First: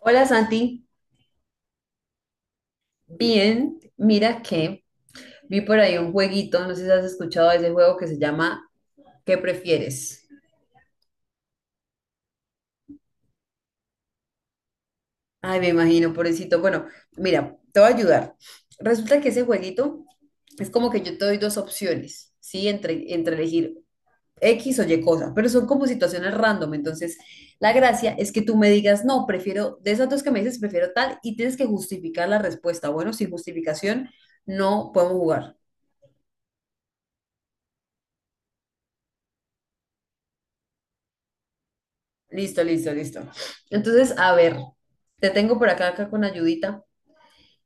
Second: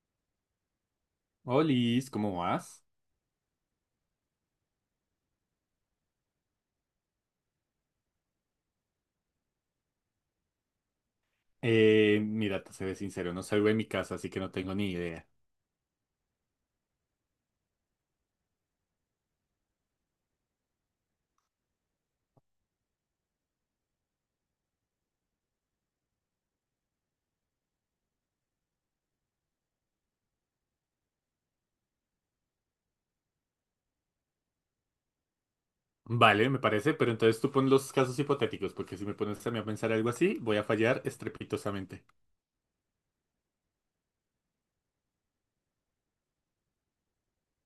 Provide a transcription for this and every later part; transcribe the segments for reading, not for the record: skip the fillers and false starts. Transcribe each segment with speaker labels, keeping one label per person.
Speaker 1: Hola Santi,
Speaker 2: Olis, ¿cómo vas?
Speaker 1: bien, mira que vi por ahí un jueguito, no sé si has escuchado de ese juego que se llama ¿Qué prefieres?
Speaker 2: Mira, te seré sincero, no salgo de mi casa, así que no tengo ni idea.
Speaker 1: Ay, me imagino, pobrecito. Bueno, mira, te voy a ayudar. Resulta que ese jueguito es como que yo te doy dos opciones, ¿sí? Entre elegir X o Y cosa, pero son como situaciones random. Entonces, la gracia es que tú me digas, no, prefiero, de esas dos que me dices, prefiero tal, y tienes que justificar la respuesta. Bueno, sin justificación no podemos jugar.
Speaker 2: Vale, me parece, pero entonces tú pon los casos hipotéticos, porque si me pones a mí a pensar algo así, voy a fallar estrepitosamente.
Speaker 1: Listo, listo, listo. Entonces, a ver, te tengo por acá, acá con ayudita.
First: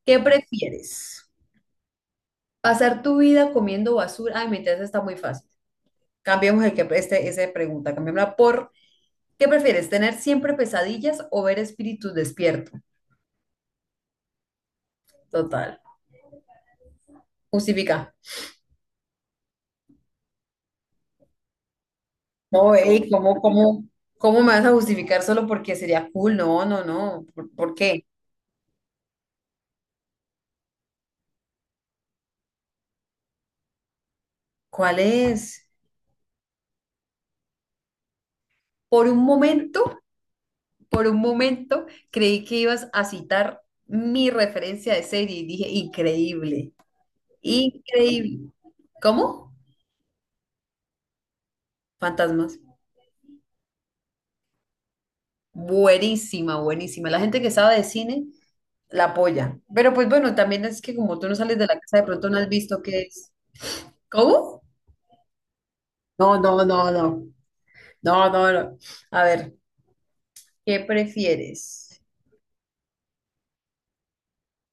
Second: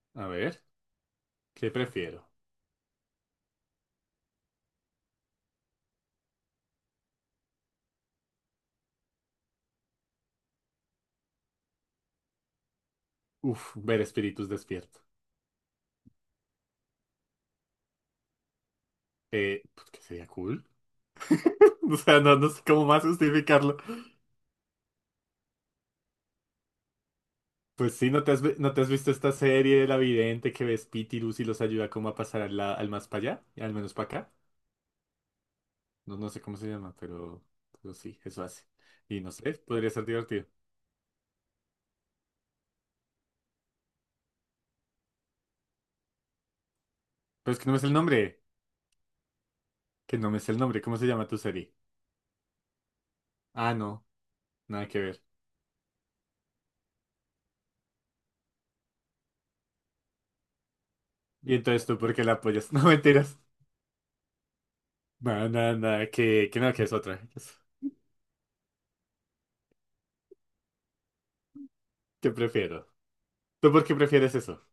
Speaker 1: ¿Qué
Speaker 2: A ver,
Speaker 1: prefieres?
Speaker 2: ¿qué prefiero?
Speaker 1: ¿Pasar tu vida comiendo basura? Ay, mi test está muy fácil. Cambiemos esa pregunta, cambiémosla por ¿qué prefieres? ¿Tener siempre pesadillas o ver espíritus despierto?
Speaker 2: Uf, ver espíritus despierto.
Speaker 1: Total. Justifica.
Speaker 2: Pues que sería cool. O sea, no, no sé
Speaker 1: No,
Speaker 2: cómo más
Speaker 1: ey, ¿cómo,
Speaker 2: justificarlo.
Speaker 1: cómo, cómo me vas a justificar solo porque sería cool? No, no, no. ¿Por
Speaker 2: Pues
Speaker 1: qué?
Speaker 2: sí, no te has visto esta serie de la vidente que ves Pitilus y los ayuda como a pasar al más para allá, al menos para acá?
Speaker 1: ¿Cuál es?
Speaker 2: No, no sé cómo se llama, pero sí, eso hace.
Speaker 1: Por un
Speaker 2: Y no sé, podría
Speaker 1: momento.
Speaker 2: ser divertido.
Speaker 1: Por un momento creí que ibas a citar mi referencia de serie y dije, increíble,
Speaker 2: Pero es que no me es el nombre.
Speaker 1: increíble. ¿Cómo?
Speaker 2: Que no me es el nombre. ¿Cómo se llama tu serie?
Speaker 1: Fantasmas.
Speaker 2: Ah, no, nada que ver.
Speaker 1: Buenísima, buenísima. La gente que sabe de cine la apoya. Pero pues bueno, también es que como tú no
Speaker 2: Y
Speaker 1: sales de la
Speaker 2: entonces tú,
Speaker 1: casa, de
Speaker 2: ¿por qué
Speaker 1: pronto
Speaker 2: la
Speaker 1: no has
Speaker 2: apoyas?
Speaker 1: visto
Speaker 2: No,
Speaker 1: qué es.
Speaker 2: mentiras.
Speaker 1: ¿Cómo?
Speaker 2: Nada, nada, nada,
Speaker 1: No,
Speaker 2: que
Speaker 1: no,
Speaker 2: no, que
Speaker 1: no,
Speaker 2: es
Speaker 1: no.
Speaker 2: otra.
Speaker 1: No, no, no. A ver, ¿qué prefieres?
Speaker 2: ¿Qué prefiero? ¿Tú por qué prefieres eso?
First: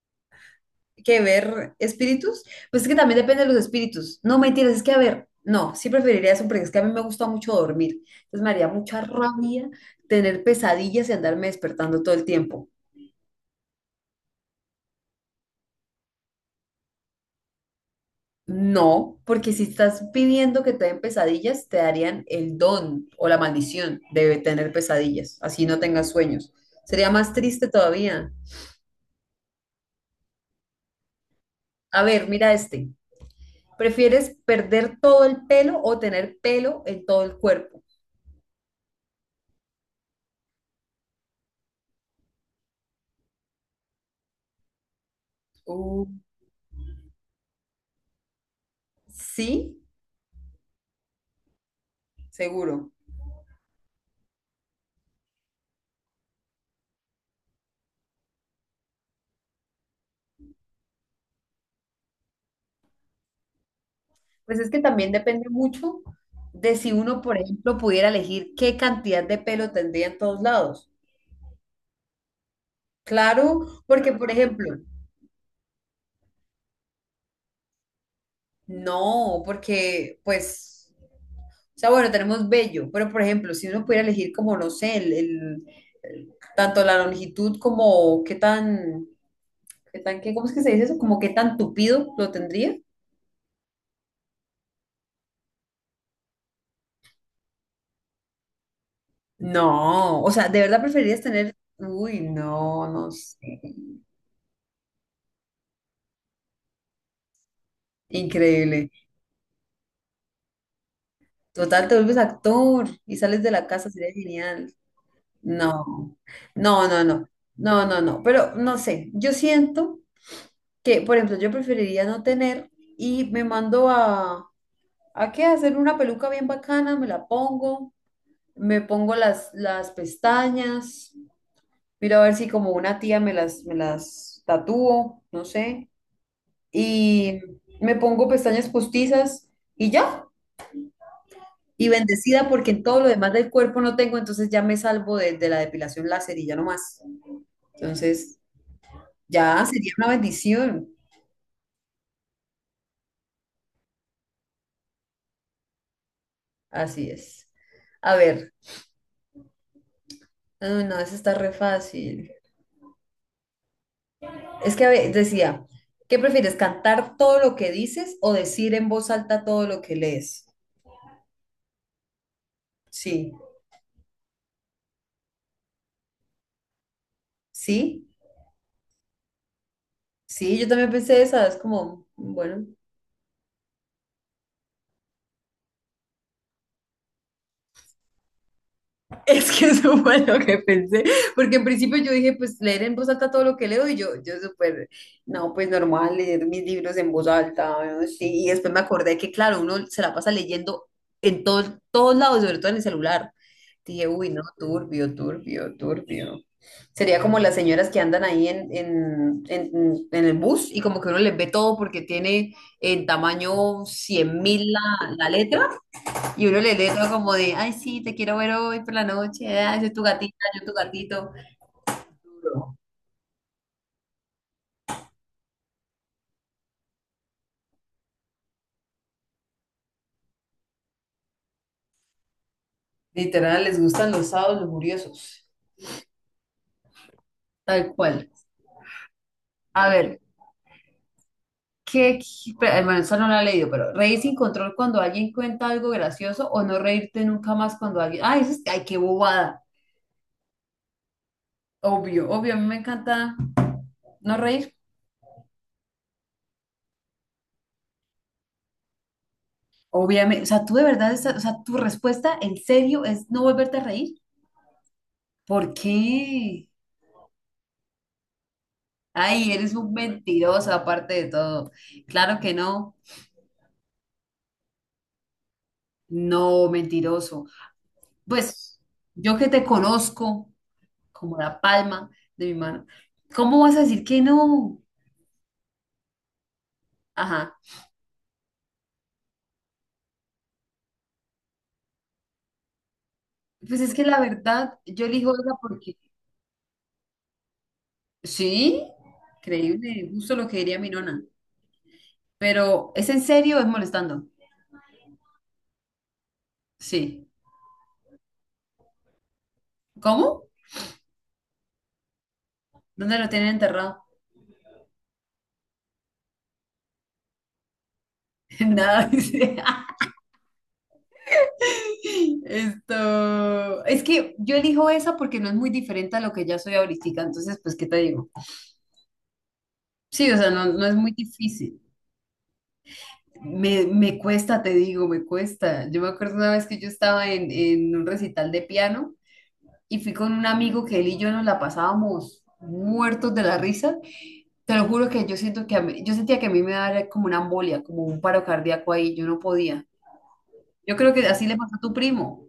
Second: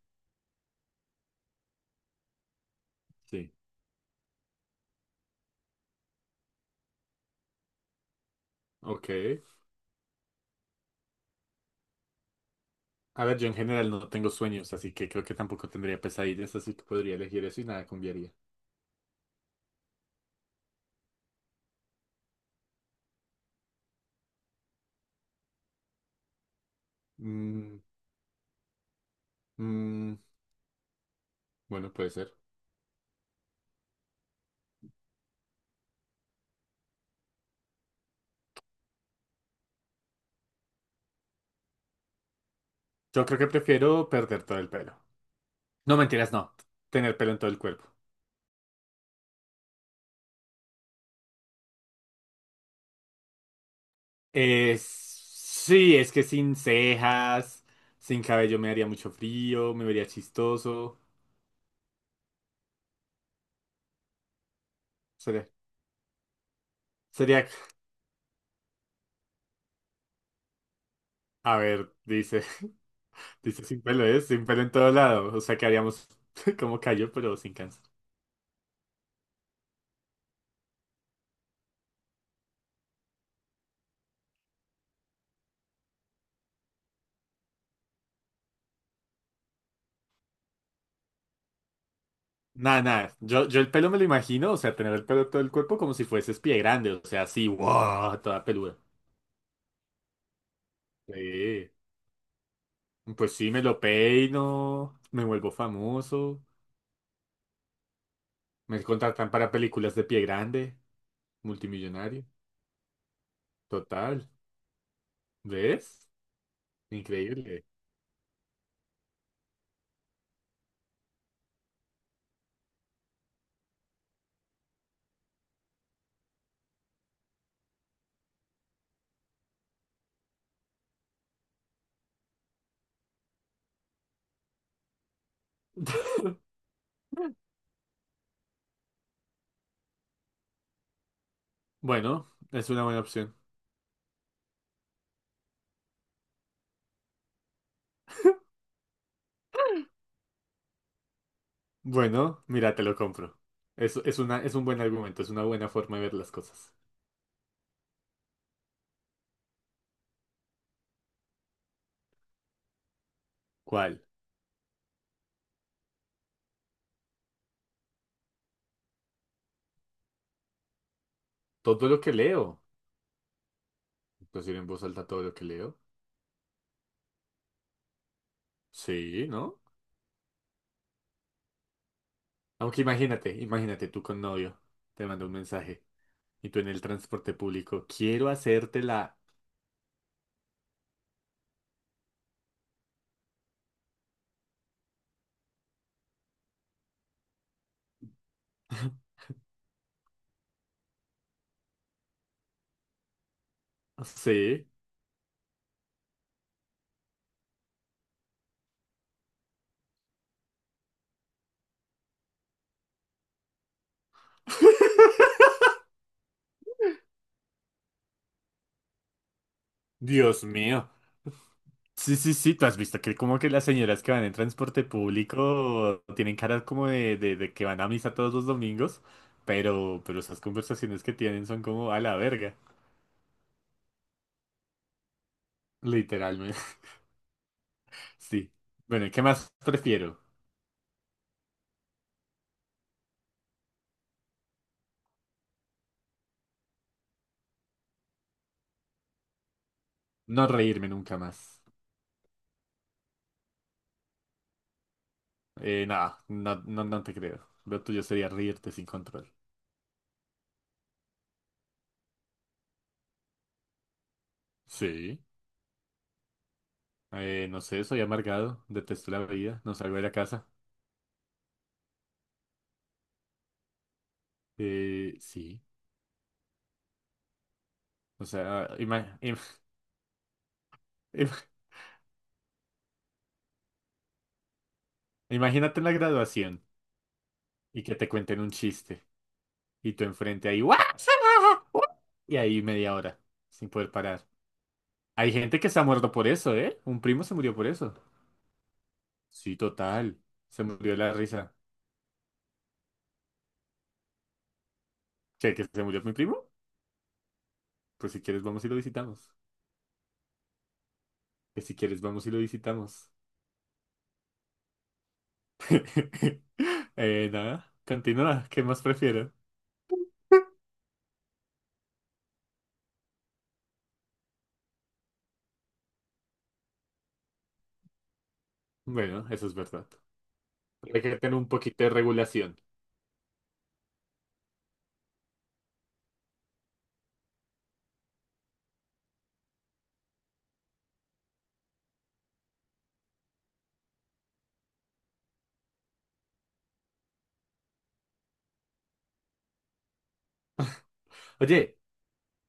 Speaker 1: Que ver espíritus, pues es que también depende de
Speaker 2: Sí.
Speaker 1: los espíritus. No, mentiras, es que a ver, no, sí preferiría eso porque es que a mí me gusta mucho dormir. Entonces me haría mucha
Speaker 2: Ok.
Speaker 1: rabia tener pesadillas y andarme despertando todo el tiempo.
Speaker 2: A ver, yo en general no tengo sueños, así que creo que tampoco tendría pesadillas, así que podría elegir eso y nada cambiaría.
Speaker 1: No, porque si estás pidiendo que te den pesadillas, te darían el don o la maldición de tener pesadillas, así no tengas sueños. Sería más triste
Speaker 2: Mm,
Speaker 1: todavía.
Speaker 2: mm, bueno,
Speaker 1: A
Speaker 2: puede
Speaker 1: ver,
Speaker 2: ser.
Speaker 1: mira este. ¿Prefieres perder todo el pelo o tener pelo en todo el cuerpo?
Speaker 2: Yo creo que prefiero perder todo el pelo. No
Speaker 1: Uh,
Speaker 2: mentiras, no. Tener pelo en todo el cuerpo.
Speaker 1: sí, seguro.
Speaker 2: Sí, es que sin cejas, sin cabello me haría mucho frío, me vería chistoso.
Speaker 1: Pues es que también depende
Speaker 2: Sería,
Speaker 1: mucho de si uno, por
Speaker 2: sería,
Speaker 1: ejemplo, pudiera elegir qué cantidad de pelo tendría en todos lados.
Speaker 2: a ver, dice, dice sin
Speaker 1: Claro,
Speaker 2: pelo,
Speaker 1: porque,
Speaker 2: ¿eh?
Speaker 1: por
Speaker 2: Sin pelo en
Speaker 1: ejemplo,
Speaker 2: todo lado. O sea, que haríamos como callo, pero sin cáncer.
Speaker 1: no, porque, pues, o sea, bueno, tenemos vello, pero, por ejemplo, si uno pudiera elegir como, no sé, tanto la longitud como ¿cómo es que se dice eso? Como qué tan tupido lo tendría.
Speaker 2: Nada, nada. Yo el pelo me lo imagino, o sea, tener el pelo en todo el cuerpo como si fueses pie grande, o sea, así, wow, toda peluda.
Speaker 1: No, o sea, ¿de verdad preferirías tener,
Speaker 2: Sí.
Speaker 1: uy, no, no
Speaker 2: Pues
Speaker 1: sé,
Speaker 2: sí, me lo peino, me vuelvo famoso, me
Speaker 1: increíble.
Speaker 2: contratan para películas de pie grande.
Speaker 1: Total, te vuelves
Speaker 2: Multimillonario.
Speaker 1: actor y sales de la casa, sería
Speaker 2: Total.
Speaker 1: genial.
Speaker 2: ¿Ves?
Speaker 1: No, no, no, no,
Speaker 2: Increíble.
Speaker 1: no, no, no. Pero no sé, yo siento que, por ejemplo, yo preferiría no tener y me mando ¿a qué? A hacer una peluca bien bacana, me la pongo, me pongo las pestañas, miro a ver si como una tía me las tatúo, no sé, y me pongo pestañas postizas y ya. Y
Speaker 2: Bueno,
Speaker 1: bendecida
Speaker 2: es
Speaker 1: porque en
Speaker 2: una
Speaker 1: todo
Speaker 2: buena
Speaker 1: lo demás
Speaker 2: opción.
Speaker 1: del cuerpo no tengo, entonces ya me salvo de la depilación láser y ya no más. Entonces, ya sería una bendición.
Speaker 2: Bueno, mira, te lo compro. Es un buen argumento, es una buena forma de ver las cosas.
Speaker 1: Así es. A ver, ah, no, eso está re fácil.
Speaker 2: ¿Cuál?
Speaker 1: Es que a ver, decía, ¿qué prefieres, cantar todo lo que dices o decir en voz alta todo lo que lees?
Speaker 2: Todo lo que leo.
Speaker 1: Sí,
Speaker 2: Decir en voz alta todo lo que leo.
Speaker 1: sí,
Speaker 2: Sí, ¿no?
Speaker 1: sí, yo también pensé esa, es como, bueno,
Speaker 2: Aunque imagínate, imagínate tú con novio. Te manda un mensaje. Y tú en el transporte público. Quiero hacértela.
Speaker 1: es que eso fue lo que pensé, porque en principio yo dije, pues leer en voz alta todo lo que leo y yo súper, no, pues normal leer mis libros en voz alta, ¿no? Sí, y después me acordé que claro, uno se la pasa leyendo en todos lados, sobre todo en el celular. Dije, uy, no,
Speaker 2: Sí.
Speaker 1: turbio, turbio, turbio. Sería como las señoras que andan ahí en el bus y como que uno les ve todo porque tiene en tamaño 100.000 la letra y uno le lee todo como de, ay, sí, te quiero ver hoy por la noche, ay, yo tu gatita,
Speaker 2: Dios
Speaker 1: yo tu
Speaker 2: mío.
Speaker 1: gatito.
Speaker 2: Sí, sí, sí, tú has visto que como que las señoras que van en transporte público tienen caras como de que van a misa todos los domingos, pero esas conversaciones que tienen son como a la verga,
Speaker 1: Literal, les gustan los sábados los curiosos.
Speaker 2: literalmente.
Speaker 1: Tal cual.
Speaker 2: Sí. Bueno, ¿y qué más
Speaker 1: A ver,
Speaker 2: prefiero?
Speaker 1: ¿qué, qué- pero, bueno, eso no lo he leído, pero reír sin control cuando alguien cuenta algo gracioso o no reírte nunca más cuando alguien, ay, eso es, ay, qué bobada.
Speaker 2: No reírme nunca más.
Speaker 1: Obvio, obvio, a mí me encanta no reír.
Speaker 2: Nada, no, no, no te creo. Lo tuyo sería reírte sin control.
Speaker 1: Obviamente, o sea, tú de verdad, esa- o sea, tu respuesta en serio es no volverte a reír.
Speaker 2: Sí.
Speaker 1: ¿Por qué?
Speaker 2: No sé, soy amargado, detesto la
Speaker 1: Ay,
Speaker 2: vida, no
Speaker 1: eres un
Speaker 2: salgo de la casa.
Speaker 1: mentiroso aparte de todo. Claro que no.
Speaker 2: Sí.
Speaker 1: No, mentiroso.
Speaker 2: O sea,
Speaker 1: Pues yo que te conozco
Speaker 2: im-
Speaker 1: como la palma de mi mano, ¿cómo vas a decir que no?
Speaker 2: imagínate en la graduación.
Speaker 1: Ajá.
Speaker 2: Y que te cuenten un chiste y tú enfrente ahí, ¡guau! ¡guau! Y ahí media hora sin
Speaker 1: Pues
Speaker 2: poder
Speaker 1: es que la
Speaker 2: parar.
Speaker 1: verdad, yo
Speaker 2: Hay
Speaker 1: elijo esa
Speaker 2: gente que se ha
Speaker 1: porque
Speaker 2: muerto por eso, ¿eh? Un primo se murió por eso.
Speaker 1: sí,
Speaker 2: Sí,
Speaker 1: creíble,
Speaker 2: total.
Speaker 1: justo lo que
Speaker 2: Se
Speaker 1: diría mi
Speaker 2: murió de la
Speaker 1: nona.
Speaker 2: risa.
Speaker 1: Pero ¿es en serio o es molestando?
Speaker 2: ¿Qué, que se murió mi primo?
Speaker 1: Sí.
Speaker 2: Pues si quieres vamos y lo visitamos.
Speaker 1: ¿Cómo?
Speaker 2: Que si quieres vamos y lo visitamos.
Speaker 1: ¿Dónde lo tienen enterrado?
Speaker 2: Nada, continúa. ¿Qué más
Speaker 1: Nada,
Speaker 2: prefiero?
Speaker 1: dice. Esto, es que yo elijo esa porque no es muy diferente a lo que ya soy ahorita, entonces, pues, ¿qué te digo?
Speaker 2: Bueno, eso es verdad.
Speaker 1: Sí, o sea, no, no es
Speaker 2: Hay
Speaker 1: muy
Speaker 2: que tener un
Speaker 1: difícil.
Speaker 2: poquito de regulación.
Speaker 1: Me cuesta, te digo, me cuesta. Yo me acuerdo una vez que yo estaba en un recital de piano y fui con un amigo que él y yo nos la pasábamos muertos de la risa. Te lo juro que yo siento que a mí- yo sentía que a mí me daba como una embolia, como un paro cardíaco ahí, yo no podía. Yo creo que así le pasó
Speaker 2: Oye,
Speaker 1: a tu primo.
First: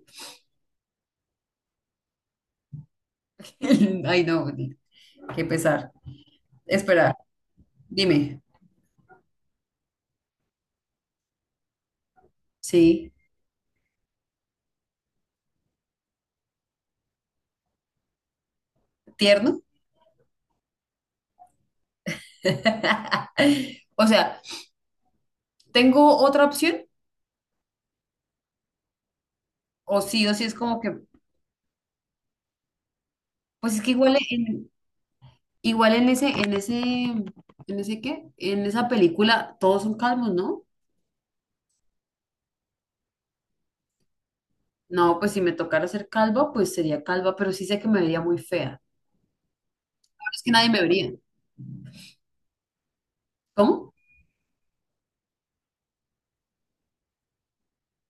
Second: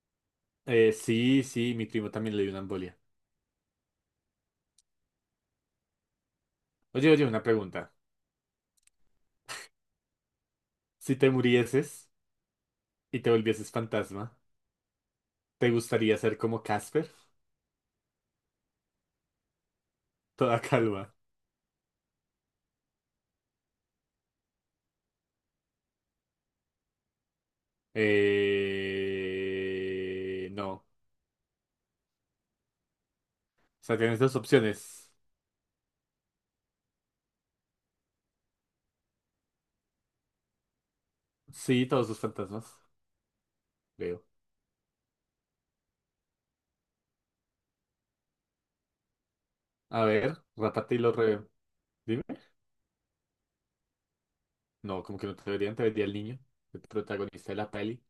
Speaker 2: sí, sí, mi primo también le dio una embolia.
Speaker 1: Ay, no, qué pesar.
Speaker 2: Oye,
Speaker 1: Espera,
Speaker 2: oye, una pregunta.
Speaker 1: dime.
Speaker 2: Si te murieses,
Speaker 1: Sí,
Speaker 2: y te volvieses fantasma, ¿te gustaría ser como Casper?
Speaker 1: tierno.
Speaker 2: Toda calva.
Speaker 1: O sea, ¿tengo otra opción? O sí es como
Speaker 2: No. O
Speaker 1: que, pues es que
Speaker 2: sea,
Speaker 1: igual
Speaker 2: tienes dos
Speaker 1: en,
Speaker 2: opciones.
Speaker 1: Igual en ese, ¿en ese qué? En esa película todos son calvos, ¿no?
Speaker 2: Sí, todos los fantasmas, creo.
Speaker 1: No, pues si me tocara ser calva, pues sería calva, pero sí sé que me vería muy fea.
Speaker 2: A
Speaker 1: Pero
Speaker 2: ver,
Speaker 1: es que nadie me
Speaker 2: rápate y
Speaker 1: vería.
Speaker 2: lo re... Dime.
Speaker 1: ¿Cómo?
Speaker 2: No, como que no te verían, te vería el niño, el protagonista de la peli.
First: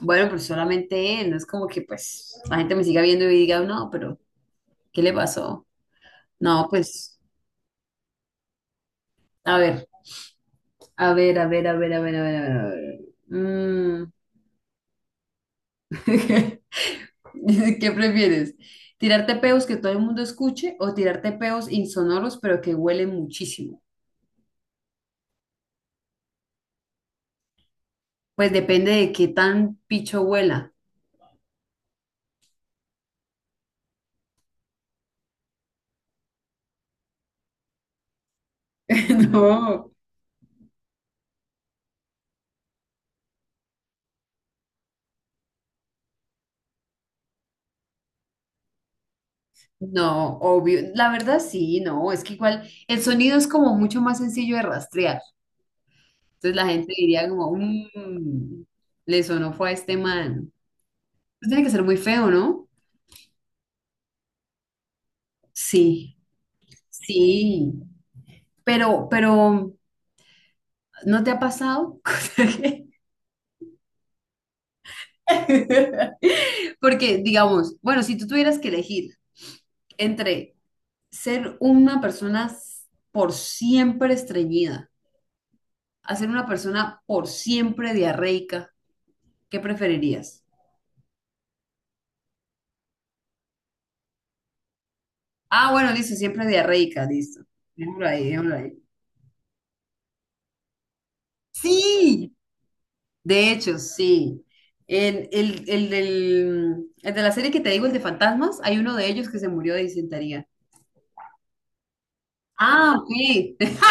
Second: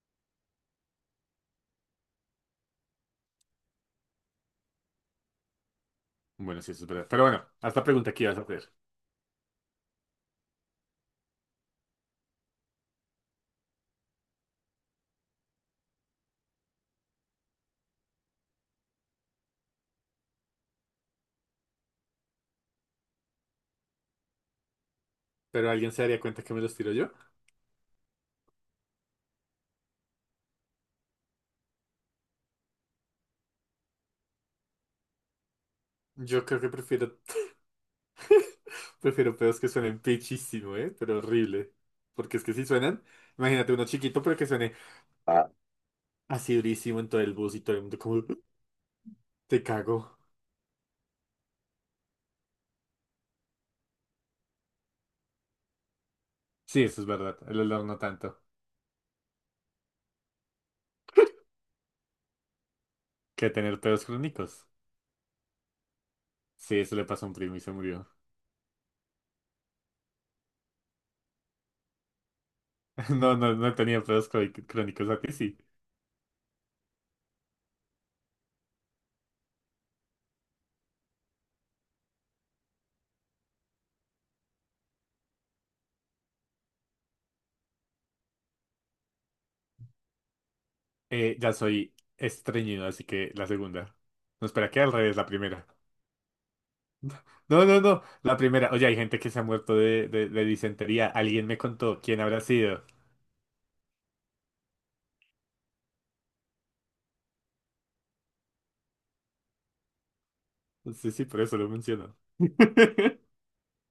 Speaker 1: Bueno, pues solamente él, no es como que pues la gente me siga viendo y diga, no, pero ¿qué le pasó?
Speaker 2: Bueno,
Speaker 1: No,
Speaker 2: sí, eso es verdad.
Speaker 1: pues,
Speaker 2: Pero bueno, hasta pregunta que ibas a hacer.
Speaker 1: a ver, a ver, a ver, a ver, a ver, a ver, a ver, a ver. Mm. ¿Qué prefieres? ¿Tirarte peos que todo el mundo escuche o tirarte peos insonoros pero que huelen muchísimo?
Speaker 2: ¿Pero alguien se daría cuenta que me los tiro yo?
Speaker 1: Pues depende de qué tan picho huela.
Speaker 2: Yo creo que prefiero, prefiero pedos que
Speaker 1: No.
Speaker 2: suenen pichísimo, ¿eh? Pero horrible. Porque es que si suenan, imagínate uno chiquito, pero que suene así durísimo en todo el bus y todo el mundo como, te cago.
Speaker 1: No, obvio. La verdad sí, no. Es que igual el sonido es como mucho más sencillo de rastrear. Entonces la
Speaker 2: Sí,
Speaker 1: gente
Speaker 2: eso es
Speaker 1: diría
Speaker 2: verdad.
Speaker 1: como,
Speaker 2: El olor no tanto.
Speaker 1: "Mm, le sonó fue a este man." Pues tiene que ser muy feo, ¿no?
Speaker 2: Que tener pedos crónicos.
Speaker 1: Sí,
Speaker 2: Sí, eso le pasó a un primo y se
Speaker 1: sí.
Speaker 2: murió.
Speaker 1: Pero, ¿no te ha pasado?
Speaker 2: No, no, no he tenido crónicos a ti, sí.
Speaker 1: Porque, digamos, bueno, si tú tuvieras que elegir entre ser una persona por siempre estreñida, a ser una persona por siempre diarreica, ¿qué preferirías?
Speaker 2: Ya soy estreñido, así que la segunda. No, espera, que al revés, la primera.
Speaker 1: Ah, bueno, dice siempre diarreica, listo.
Speaker 2: No, no, no,
Speaker 1: Déjalo ahí,
Speaker 2: la
Speaker 1: déjalo
Speaker 2: primera.
Speaker 1: ahí.
Speaker 2: Oye, hay gente que se ha muerto de disentería. Alguien me contó quién
Speaker 1: Sí,
Speaker 2: habrá sido.
Speaker 1: de hecho, sí. El de la serie que te digo, el de fantasmas, hay uno de ellos que se murió de disentería.
Speaker 2: Sí, sí, por eso lo menciono.
Speaker 1: Ah, ok.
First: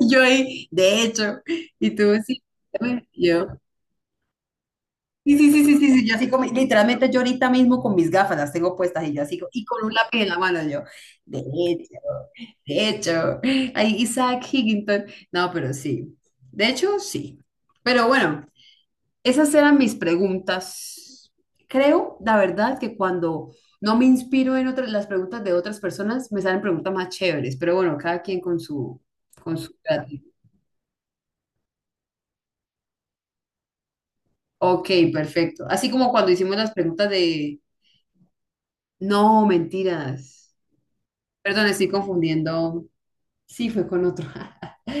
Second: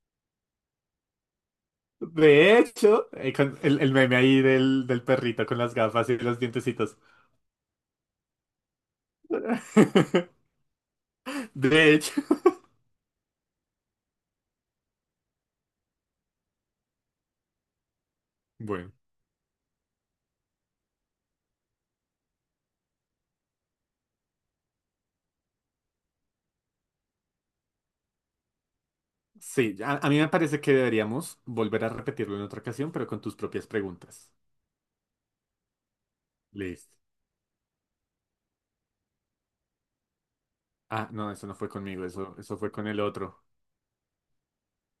Speaker 1: Yo ahí, de hecho, y tú sí.
Speaker 2: De
Speaker 1: También,
Speaker 2: hecho,
Speaker 1: y yo.
Speaker 2: con el meme ahí del
Speaker 1: Sí,
Speaker 2: perrito
Speaker 1: sí,
Speaker 2: con
Speaker 1: sí,
Speaker 2: las
Speaker 1: sí, sí, sí,
Speaker 2: gafas
Speaker 1: yo
Speaker 2: y
Speaker 1: así
Speaker 2: los
Speaker 1: como,
Speaker 2: dientecitos.
Speaker 1: literalmente yo ahorita mismo con mis gafas las tengo puestas y yo así, y con un lápiz en la mano yo, de hecho.
Speaker 2: De hecho,
Speaker 1: De hecho, ahí Isaac Higginton. No, pero sí. De hecho, sí. Pero bueno,
Speaker 2: bueno,
Speaker 1: esas eran mis preguntas. Creo, la verdad, que cuando no me inspiro en otras, las preguntas de otras personas, me salen preguntas más chéveres. Pero bueno, cada quien con su
Speaker 2: sí, a mí
Speaker 1: gratis.
Speaker 2: me parece que deberíamos volver a repetirlo en otra ocasión, pero con tus propias preguntas.
Speaker 1: Ok, perfecto. Así como cuando hicimos las
Speaker 2: Listo.
Speaker 1: preguntas de... No, mentiras.
Speaker 2: Ah, no, eso no
Speaker 1: Perdón,
Speaker 2: fue
Speaker 1: estoy
Speaker 2: conmigo, eso fue
Speaker 1: confundiendo.
Speaker 2: con el otro.
Speaker 1: Sí, fue con otro.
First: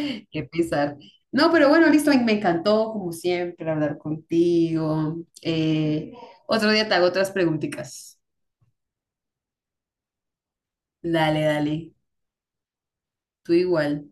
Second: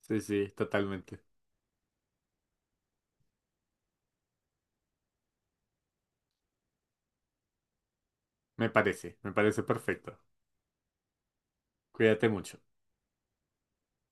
Speaker 2: Sí,
Speaker 1: Qué
Speaker 2: sí,
Speaker 1: pesar.
Speaker 2: totalmente.
Speaker 1: No, pero bueno, listo, me encantó, como siempre, hablar contigo. Eh, otro día te hago otras preguntitas.
Speaker 2: Me parece perfecto.
Speaker 1: Dale, dale,
Speaker 2: Cuídate mucho.
Speaker 1: tú igual.